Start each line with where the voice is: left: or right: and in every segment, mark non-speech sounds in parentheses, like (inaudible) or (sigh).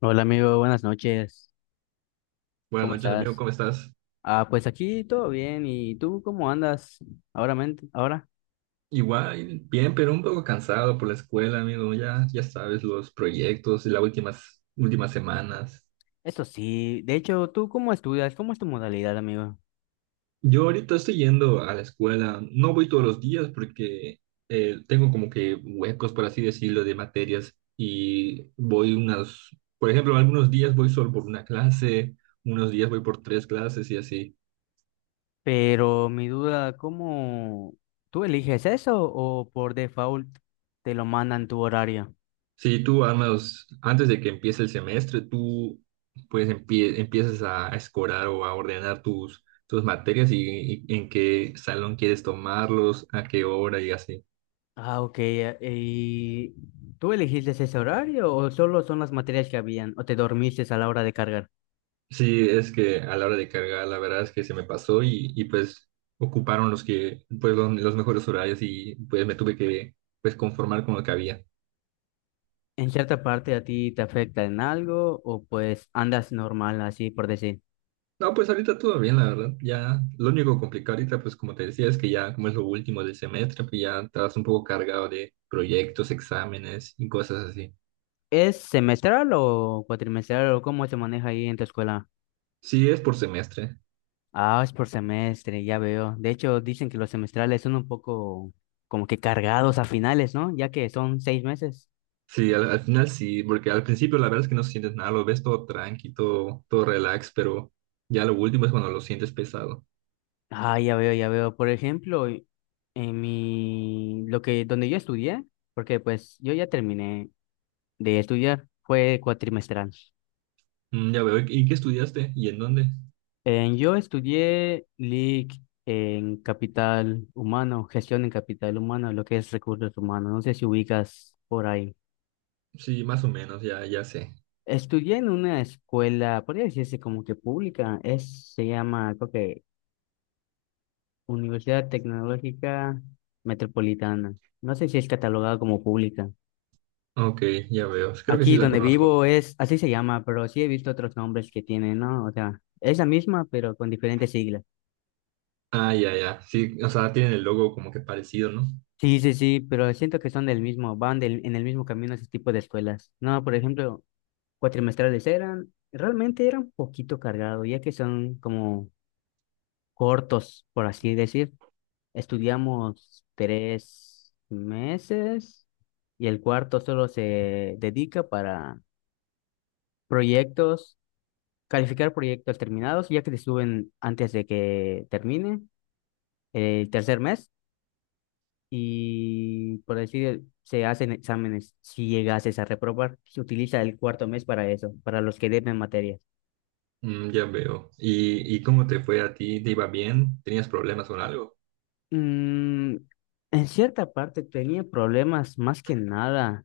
left: Hola amigo, buenas noches.
right: Buenas
left: ¿Cómo
right: noches, amigo,
left: estás?
right: ¿cómo estás?
left: Ah, pues aquí todo bien. ¿Y tú cómo andas ahora? Ahora,
right: Igual, bien, pero un poco cansado por la escuela, amigo. Ya, ya sabes, los proyectos y las últimas semanas.
left: eso sí. De hecho, ¿tú cómo estudias? ¿Cómo es tu modalidad, amigo?
right: Yo ahorita estoy yendo a la escuela. No voy todos los días porque tengo como que huecos, por así decirlo, de materias. Y voy unas, por ejemplo, algunos días voy solo por una clase, unos días voy por tres clases y así.
left: Pero mi duda, ¿cómo tú eliges eso o por default te lo mandan tu horario?
right: Sí, tú al menos antes de que empiece el semestre, tú pues empiezas a escorar o a ordenar tus materias y en qué salón quieres tomarlos, a qué hora y así.
left: Ah, ok. ¿Y tú elegiste ese horario o solo son las materias que habían o te dormiste a la hora de cargar?
right: Sí, es que a la hora de cargar, la verdad es que se me pasó y, pues ocuparon los que, pues los mejores horarios y pues me tuve que pues conformar con lo que había.
left: ¿En cierta parte a ti te afecta en algo o pues andas normal así por decir?
right: No, pues ahorita todo bien, la verdad. Ya, lo único complicado ahorita, pues como te decía, es que ya como es lo último del semestre, pues ya estás un poco cargado de proyectos, exámenes y cosas así.
left: ¿Es semestral o cuatrimestral o cómo se maneja ahí en tu escuela?
right: Sí, es por semestre.
left: Ah, es por semestre, ya veo. De hecho, dicen que los semestrales son un poco como que cargados a finales, ¿no? Ya que son 6 meses.
right: Sí, al final sí, porque al principio la verdad es que no sientes nada, lo ves todo tranqui, todo, todo relax, pero ya lo último es cuando lo sientes pesado.
left: Ah, ya veo, ya veo. Por ejemplo, en mi, lo que, donde yo estudié, porque pues yo ya terminé de estudiar, fue cuatrimestral.
right: Mm, ya veo. ¿Y qué estudiaste? ¿Y en dónde?
left: Yo estudié LIC en capital humano, gestión en capital humano, lo que es recursos humanos. No sé si ubicas por ahí.
right: Sí, más o menos, ya, ya sé.
left: Estudié en una escuela, podría decirse como que pública, es, se llama, creo que Universidad Tecnológica Metropolitana. No sé si es catalogada como pública.
right: Ok, ya veo. Creo que sí
left: Aquí
right: la
left: donde
right: conozco.
left: vivo es, así se llama, pero sí he visto otros nombres que tienen, ¿no? O sea, es la misma, pero con diferentes siglas.
right: Ah, ya, ya. Sí, o sea, tienen el logo como que parecido, ¿no?
left: Sí, sí, sí, pero siento que son del mismo, van del, en el mismo camino ese tipo de escuelas. No, por ejemplo, cuatrimestrales eran, realmente eran un poquito cargados, ya que son como cortos, por así decir. Estudiamos 3 meses y el cuarto solo se dedica para proyectos, calificar proyectos terminados, ya que te suben antes de que termine el tercer mes y por decir, se hacen exámenes si llegases a reprobar. Se utiliza el cuarto mes para eso, para los que deben materias.
right: Mm, ya veo. Y cómo te fue a ti? ¿Te iba bien? ¿Tenías problemas con algo?
left: Mm, en cierta parte tenía problemas más que nada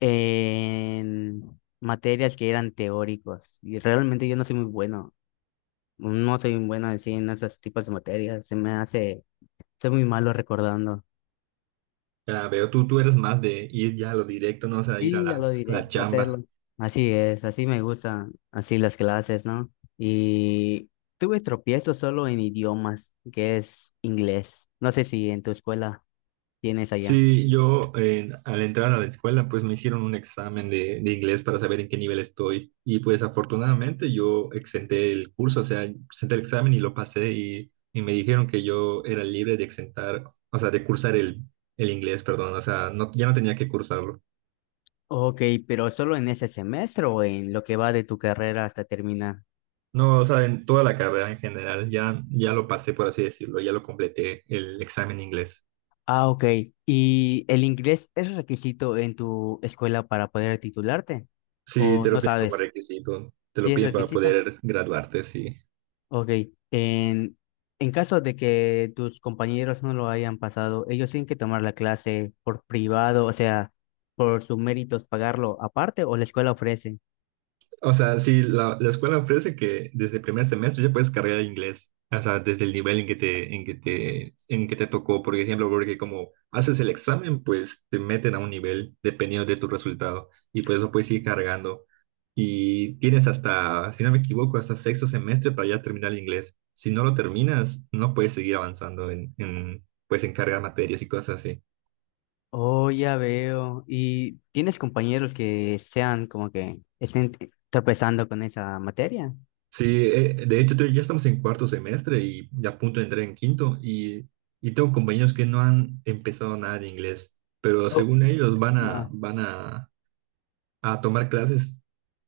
left: en materias que eran teóricos. Y realmente yo no soy muy bueno. No soy muy bueno así en esos tipos de materias. Se me hace, soy muy malo recordando.
right: Ya veo, tú eres más de ir ya a lo directo, no, o sea, ir
left: Sí, a lo
right: a la
left: directo, hacerlo.
right: chamba.
left: Así es, así me gustan, así las clases, ¿no? Y tuve tropiezos solo en idiomas, que es inglés. No sé si en tu escuela tienes allá.
right: Sí, yo al entrar a la escuela, pues me hicieron un examen de inglés para saber en qué nivel estoy. Y pues afortunadamente yo exenté el curso, o sea, exenté el examen y lo pasé y me dijeron que yo era libre de exentar, o sea, de cursar el inglés, perdón, o sea, no, ya no tenía que cursarlo.
left: Ok, pero solo en ese semestre o en lo que va de tu carrera hasta terminar.
right: No, o sea, en toda la carrera en general, ya, ya lo pasé, por así decirlo, ya lo completé el examen de inglés.
left: Ah, ok. ¿Y el inglés es requisito en tu escuela para poder titularte?
right: Sí,
left: ¿O
right: te
left: no
right: lo piden como
left: sabes?
right: requisito, te
left: ¿Sí
right: lo
left: es
right: piden para
left: requisito?
right: poder graduarte, sí.
left: Ok. En, en caso de que tus compañeros no lo hayan pasado, ellos tienen que tomar la clase por privado, o sea, por sus méritos, pagarlo aparte o la escuela ofrece.
right: O sea, sí, la escuela ofrece que desde el primer semestre ya puedes cargar inglés, o sea, desde el nivel en que te, en que te, en que te tocó, por ejemplo, porque como haces el examen, pues te meten a un nivel dependiendo de tu resultado y por eso puedes ir cargando. Y tienes hasta, si no me equivoco, hasta sexto semestre para ya terminar el inglés. Si no lo terminas, no puedes seguir avanzando en, pues, en cargar materias y cosas así.
left: Oh, ya veo. ¿Y tienes compañeros que sean como que estén tropezando con esa materia?
right: Sí, de hecho, ya estamos en cuarto semestre y ya a punto de entrar en quinto y tengo compañeros que no han empezado nada de inglés, pero
left: Oh,
right: según ellos van a,
left: ah,
right: van a, a tomar clases,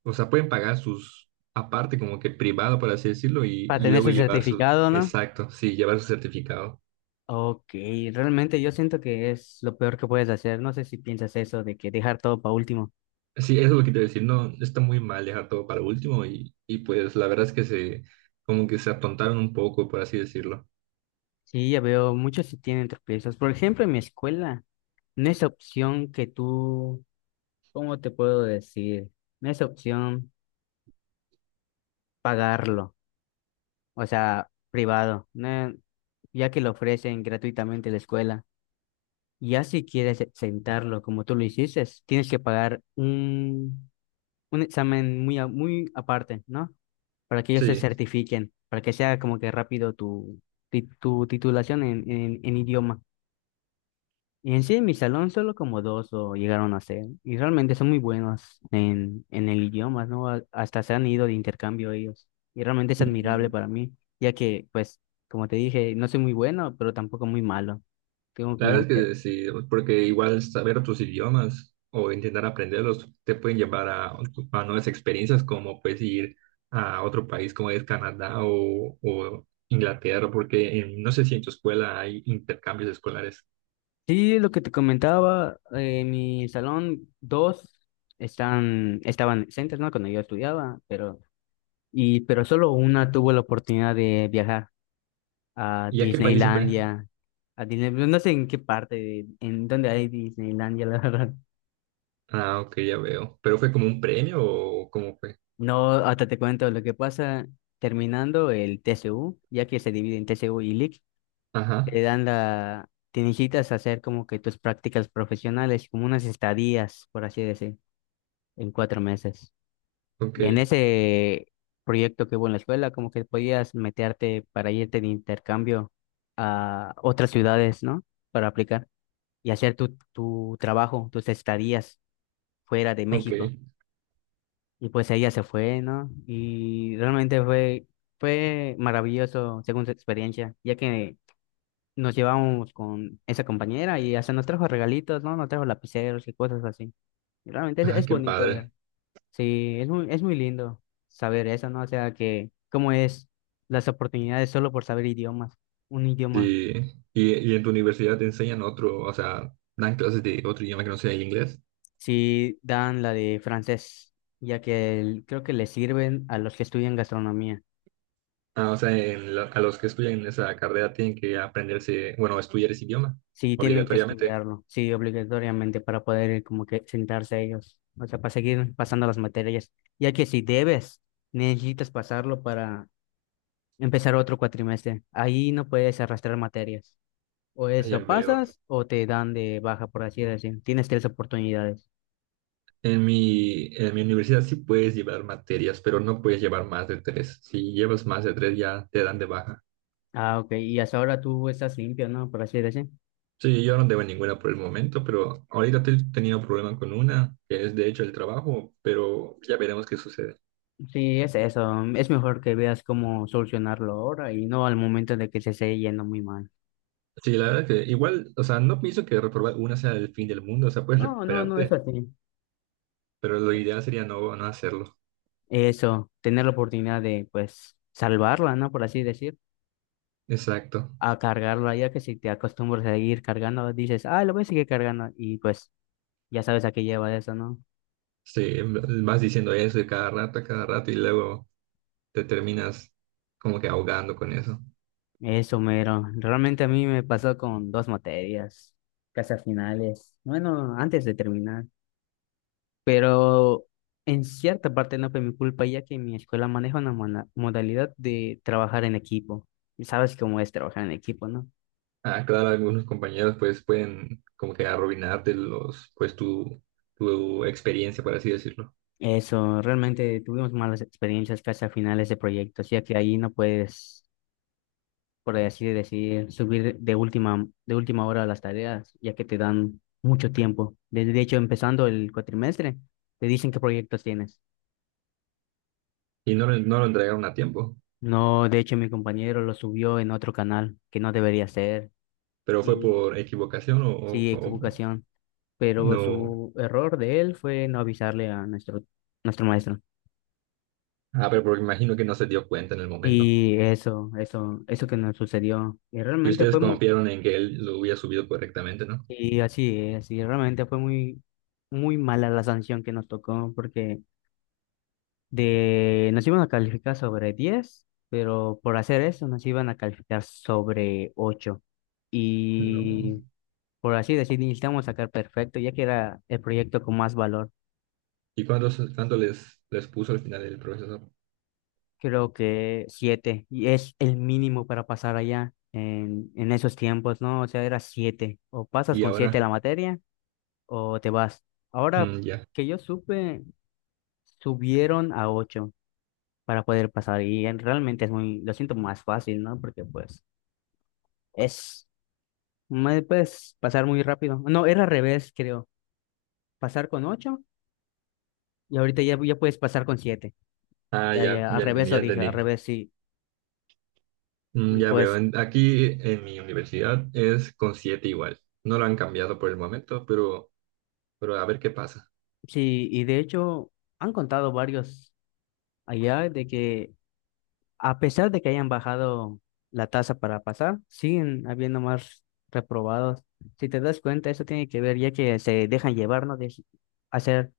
right: o sea, pueden pagar sus, aparte como que privado, por así decirlo,
left: para
right: y
left: tener
right: luego
left: su
right: llevar su,
left: certificado, ¿no?
right: exacto, sí, llevar su certificado.
left: Ok, realmente yo siento que es lo peor que puedes hacer. No sé si piensas eso de que dejar todo para último.
right: Sí, eso es lo que te voy a decir, no, está muy mal dejar todo para último y pues la verdad es que se, como que se atontaron un poco, por así decirlo.
left: Sí, ya veo, muchos sí tienen tropiezos. Por ejemplo, en mi escuela, no es opción que tú, ¿cómo te puedo decir? No es opción pagarlo, o sea, privado, no- ya que lo ofrecen gratuitamente la escuela. Ya si quieres sentarlo como tú lo hiciste, tienes que pagar un examen muy, muy aparte, ¿no? Para que ellos se
right: Sí.
left: certifiquen, para que sea como que rápido tu, tu titulación en, en idioma. Y en sí, en mi salón solo como dos lo llegaron a ser, y realmente son muy buenos en el idioma, ¿no? Hasta se han ido de intercambio ellos, y realmente es admirable para mí, ya que, pues, como te dije, no soy muy bueno, pero tampoco muy malo. Tengo
right: La
left: como
right: verdad
left: que...
right: es que sí, porque igual saber otros idiomas o intentar aprenderlos te pueden llevar a nuevas experiencias como pues ir a otro país como es Canadá o Inglaterra, porque no sé si en tu escuela hay intercambios escolares.
left: Sí, lo que te comentaba, en mi salón dos están, estaban exentos, ¿no? Cuando yo estudiaba, pero... Y, pero solo una tuvo la oportunidad de viajar a
right: ¿Y a qué país se fue?
left: Disneylandia, a Disney, no no sé en qué parte, de- en dónde hay Disneylandia, (laughs) la verdad.
right: Ah, ok, ya veo. ¿Pero fue como un premio o cómo fue?
left: No, hasta te cuento lo que pasa terminando el TCU, ya que se divide en TCU y LIC,
right: Ajá,
left: te dan la, te necesitas hacer como que tus prácticas profesionales, como unas estadías, por así decir, en 4 meses.
right: ok,
left: Y en ese proyecto que hubo en la escuela, como que podías meterte para irte de intercambio a otras ciudades, ¿no? Para aplicar y hacer tu, tu trabajo, tus estadías fuera de
right: ok.
left: México. Y pues ella se fue, ¿no? Y realmente fue, fue maravilloso según su experiencia, ya que nos llevamos con esa compañera y hasta nos trajo regalitos, ¿no? Nos trajo lapiceros y cosas así. Y realmente
right: Ah,
left: es
right: qué
left: bonito.
right: padre.
left: Sí, es muy lindo saber eso, ¿no? O sea, que cómo es las oportunidades solo por saber idiomas, un idioma.
right: Sí. Y en tu universidad te enseñan otro, o sea, dan clases de otro idioma que no sea el inglés?
left: Sí, dan la de francés, ya que el- creo que le sirven a los que estudian gastronomía.
right: Ah, o sea, en a los que estudian esa carrera tienen que aprenderse, bueno, estudiar ese idioma,
left: Sí, tienen que
right: obligatoriamente.
left: estudiarlo, sí, obligatoriamente para poder como que sentarse ellos, o sea, para seguir pasando las materias, ya que si debes, necesitas pasarlo para empezar otro cuatrimestre. Ahí no puedes arrastrar materias. O
right: Ah,
left: es
right: ya
left: lo
right: veo.
left: pasas o te dan de baja, por así decir. Tienes tres oportunidades.
right: En mi universidad sí puedes llevar materias, pero no puedes llevar más de tres. Si llevas más de tres ya te dan de baja.
left: Ah, ok. Y hasta ahora tú estás limpio, ¿no? Por así decir.
right: Sí, yo no debo ninguna por el momento, pero ahorita estoy teniendo problema con una, que es de hecho el trabajo, pero ya veremos qué sucede.
left: Sí, es eso. Es mejor que veas cómo solucionarlo ahora y no al momento de que se esté yendo muy mal.
right: Sí, la verdad que igual, o sea, no pienso que reprobar una sea el fin del mundo, o sea, puedes
left: No, no, no,
right: recuperarte,
left: eso sí.
right: pero lo ideal sería no, no hacerlo.
left: Eso, tener la oportunidad de, pues, salvarla, ¿no? Por así decir.
right: Exacto.
left: A cargarla, ya que si te acostumbras a seguir cargando, dices, ah, lo voy a seguir cargando. Y pues, ya sabes a qué lleva eso, ¿no?
right: Sí, vas diciendo eso y cada rato, a cada rato y luego te terminas como que ahogando con eso.
left: Eso, mero. Realmente a mí me pasó con dos materias, casi a finales, bueno, antes de terminar, pero en cierta parte no fue mi culpa, ya que mi escuela maneja una modalidad de trabajar en equipo. Y sabes cómo es trabajar en equipo, ¿no?
right: Ah, claro, algunos compañeros pues pueden como que arruinarte los, pues tu experiencia, por así decirlo.
left: Eso, realmente tuvimos malas experiencias casi a finales de proyectos, ya que ahí no puedes por así decir, subir de última hora las tareas, ya que te dan mucho tiempo. De hecho, empezando el cuatrimestre, te dicen qué proyectos tienes.
right: Y no, no lo entregaron a tiempo,
left: No, de hecho, mi compañero lo subió en otro canal que no debería ser.
right: pero fue
left: Y
right: por equivocación o,
left: sí,
right: o
left: equivocación. Pero
right: no.
left: su error de él fue no avisarle a nuestro, nuestro maestro.
right: Ah, pero porque imagino que no se dio cuenta en el momento.
left: Y eso que nos sucedió.
right: Y ustedes confiaron en que él lo hubiera subido correctamente, ¿no?
left: Y así es, y realmente fue muy, muy mala la sanción que nos tocó porque de, nos iban a calificar sobre 10 pero por hacer eso nos iban a calificar sobre ocho.
right: No.
left: Y por así decir, necesitamos sacar perfecto, ya que era el proyecto con más valor.
right: ¿Y cuántos, cuánto les, les puso al final el profesor?
left: Creo que 7 y es el mínimo para pasar allá en esos tiempos, ¿no? O sea, era siete. O pasas
right: Y
left: con 7 la
right: ahora,
left: materia o te vas. Ahora
right: mm, ya.
left: que yo supe, subieron a 8 para poder pasar y en- realmente es muy, lo siento más fácil, ¿no? Porque pues... Es más puedes pasar muy rápido. No, era al revés, creo. Pasar con ocho y ahorita ya, ya puedes pasar con siete.
right: Ah,
left: Ya,
right: ya,
left: ya, al
right: ya
left: revés
right: entendí, ya
left: lo dije,
right: entendí.
left: al revés sí.
right: Mm,
left: Y
right: ya veo,
left: pues
right: aquí en mi universidad es con siete igual. No lo han cambiado por el momento, pero a ver qué pasa.
left: sí, y de hecho han contado varios allá de que a pesar de que hayan bajado la tasa para pasar, siguen habiendo más reprobados. Si te das cuenta, eso tiene que ver ya que se dejan llevar, ¿no? De hacer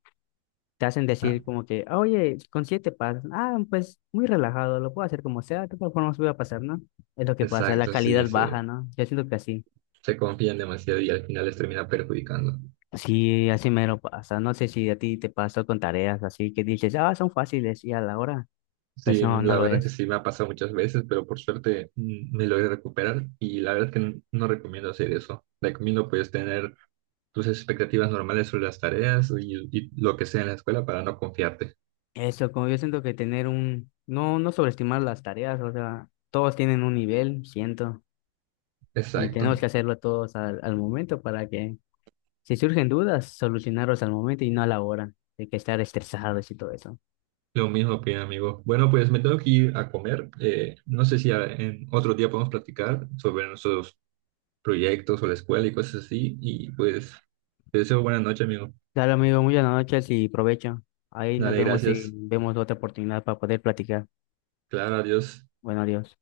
left: te hacen
right: Ah,
left: decir como que, "Ah, oye, con siete pasas, ah, pues muy relajado, lo puedo hacer como sea, de todas formas voy a pasar, ¿no?" Es lo que pasa, la
right: exacto, sí,
left: calidad baja,
right: sí.
left: ¿no? Yo siento que así,
right: Se confían demasiado y al final les termina perjudicando.
left: sí, así mero pasa, no sé si a ti te pasó con tareas así que dices, ah, son fáciles y a la hora, pues
right: Sí,
left: no,
right: mm,
left: no
right: la
left: lo
right: verdad es que
left: es.
right: sí me ha pasado muchas veces, pero por suerte me logré recuperar y la verdad es que no recomiendo hacer eso. Recomiendo pues tener tus expectativas normales sobre las tareas y lo que sea en la escuela para no confiarte.
left: Eso, como yo siento que tener un, no, no sobreestimar las tareas, o sea, todos tienen un nivel, siento, y
right: Exacto.
left: tenemos que hacerlo todos al momento para que, si surgen dudas, solucionarlos al momento y no a la hora, de que estar estresados y todo eso.
right: Lo mismo opina, amigo. Bueno, pues me tengo que ir a comer. No sé si en otro día podemos platicar sobre nuestros proyectos o la escuela y cosas así. Y pues te deseo buena noche, amigo.
left: Dale, amigo, muchas noches y provecho. Ahí nos
right: Dale,
left: vemos y
right: gracias.
left: vemos otra oportunidad para poder platicar.
right: Claro, adiós.
left: Bueno, adiós.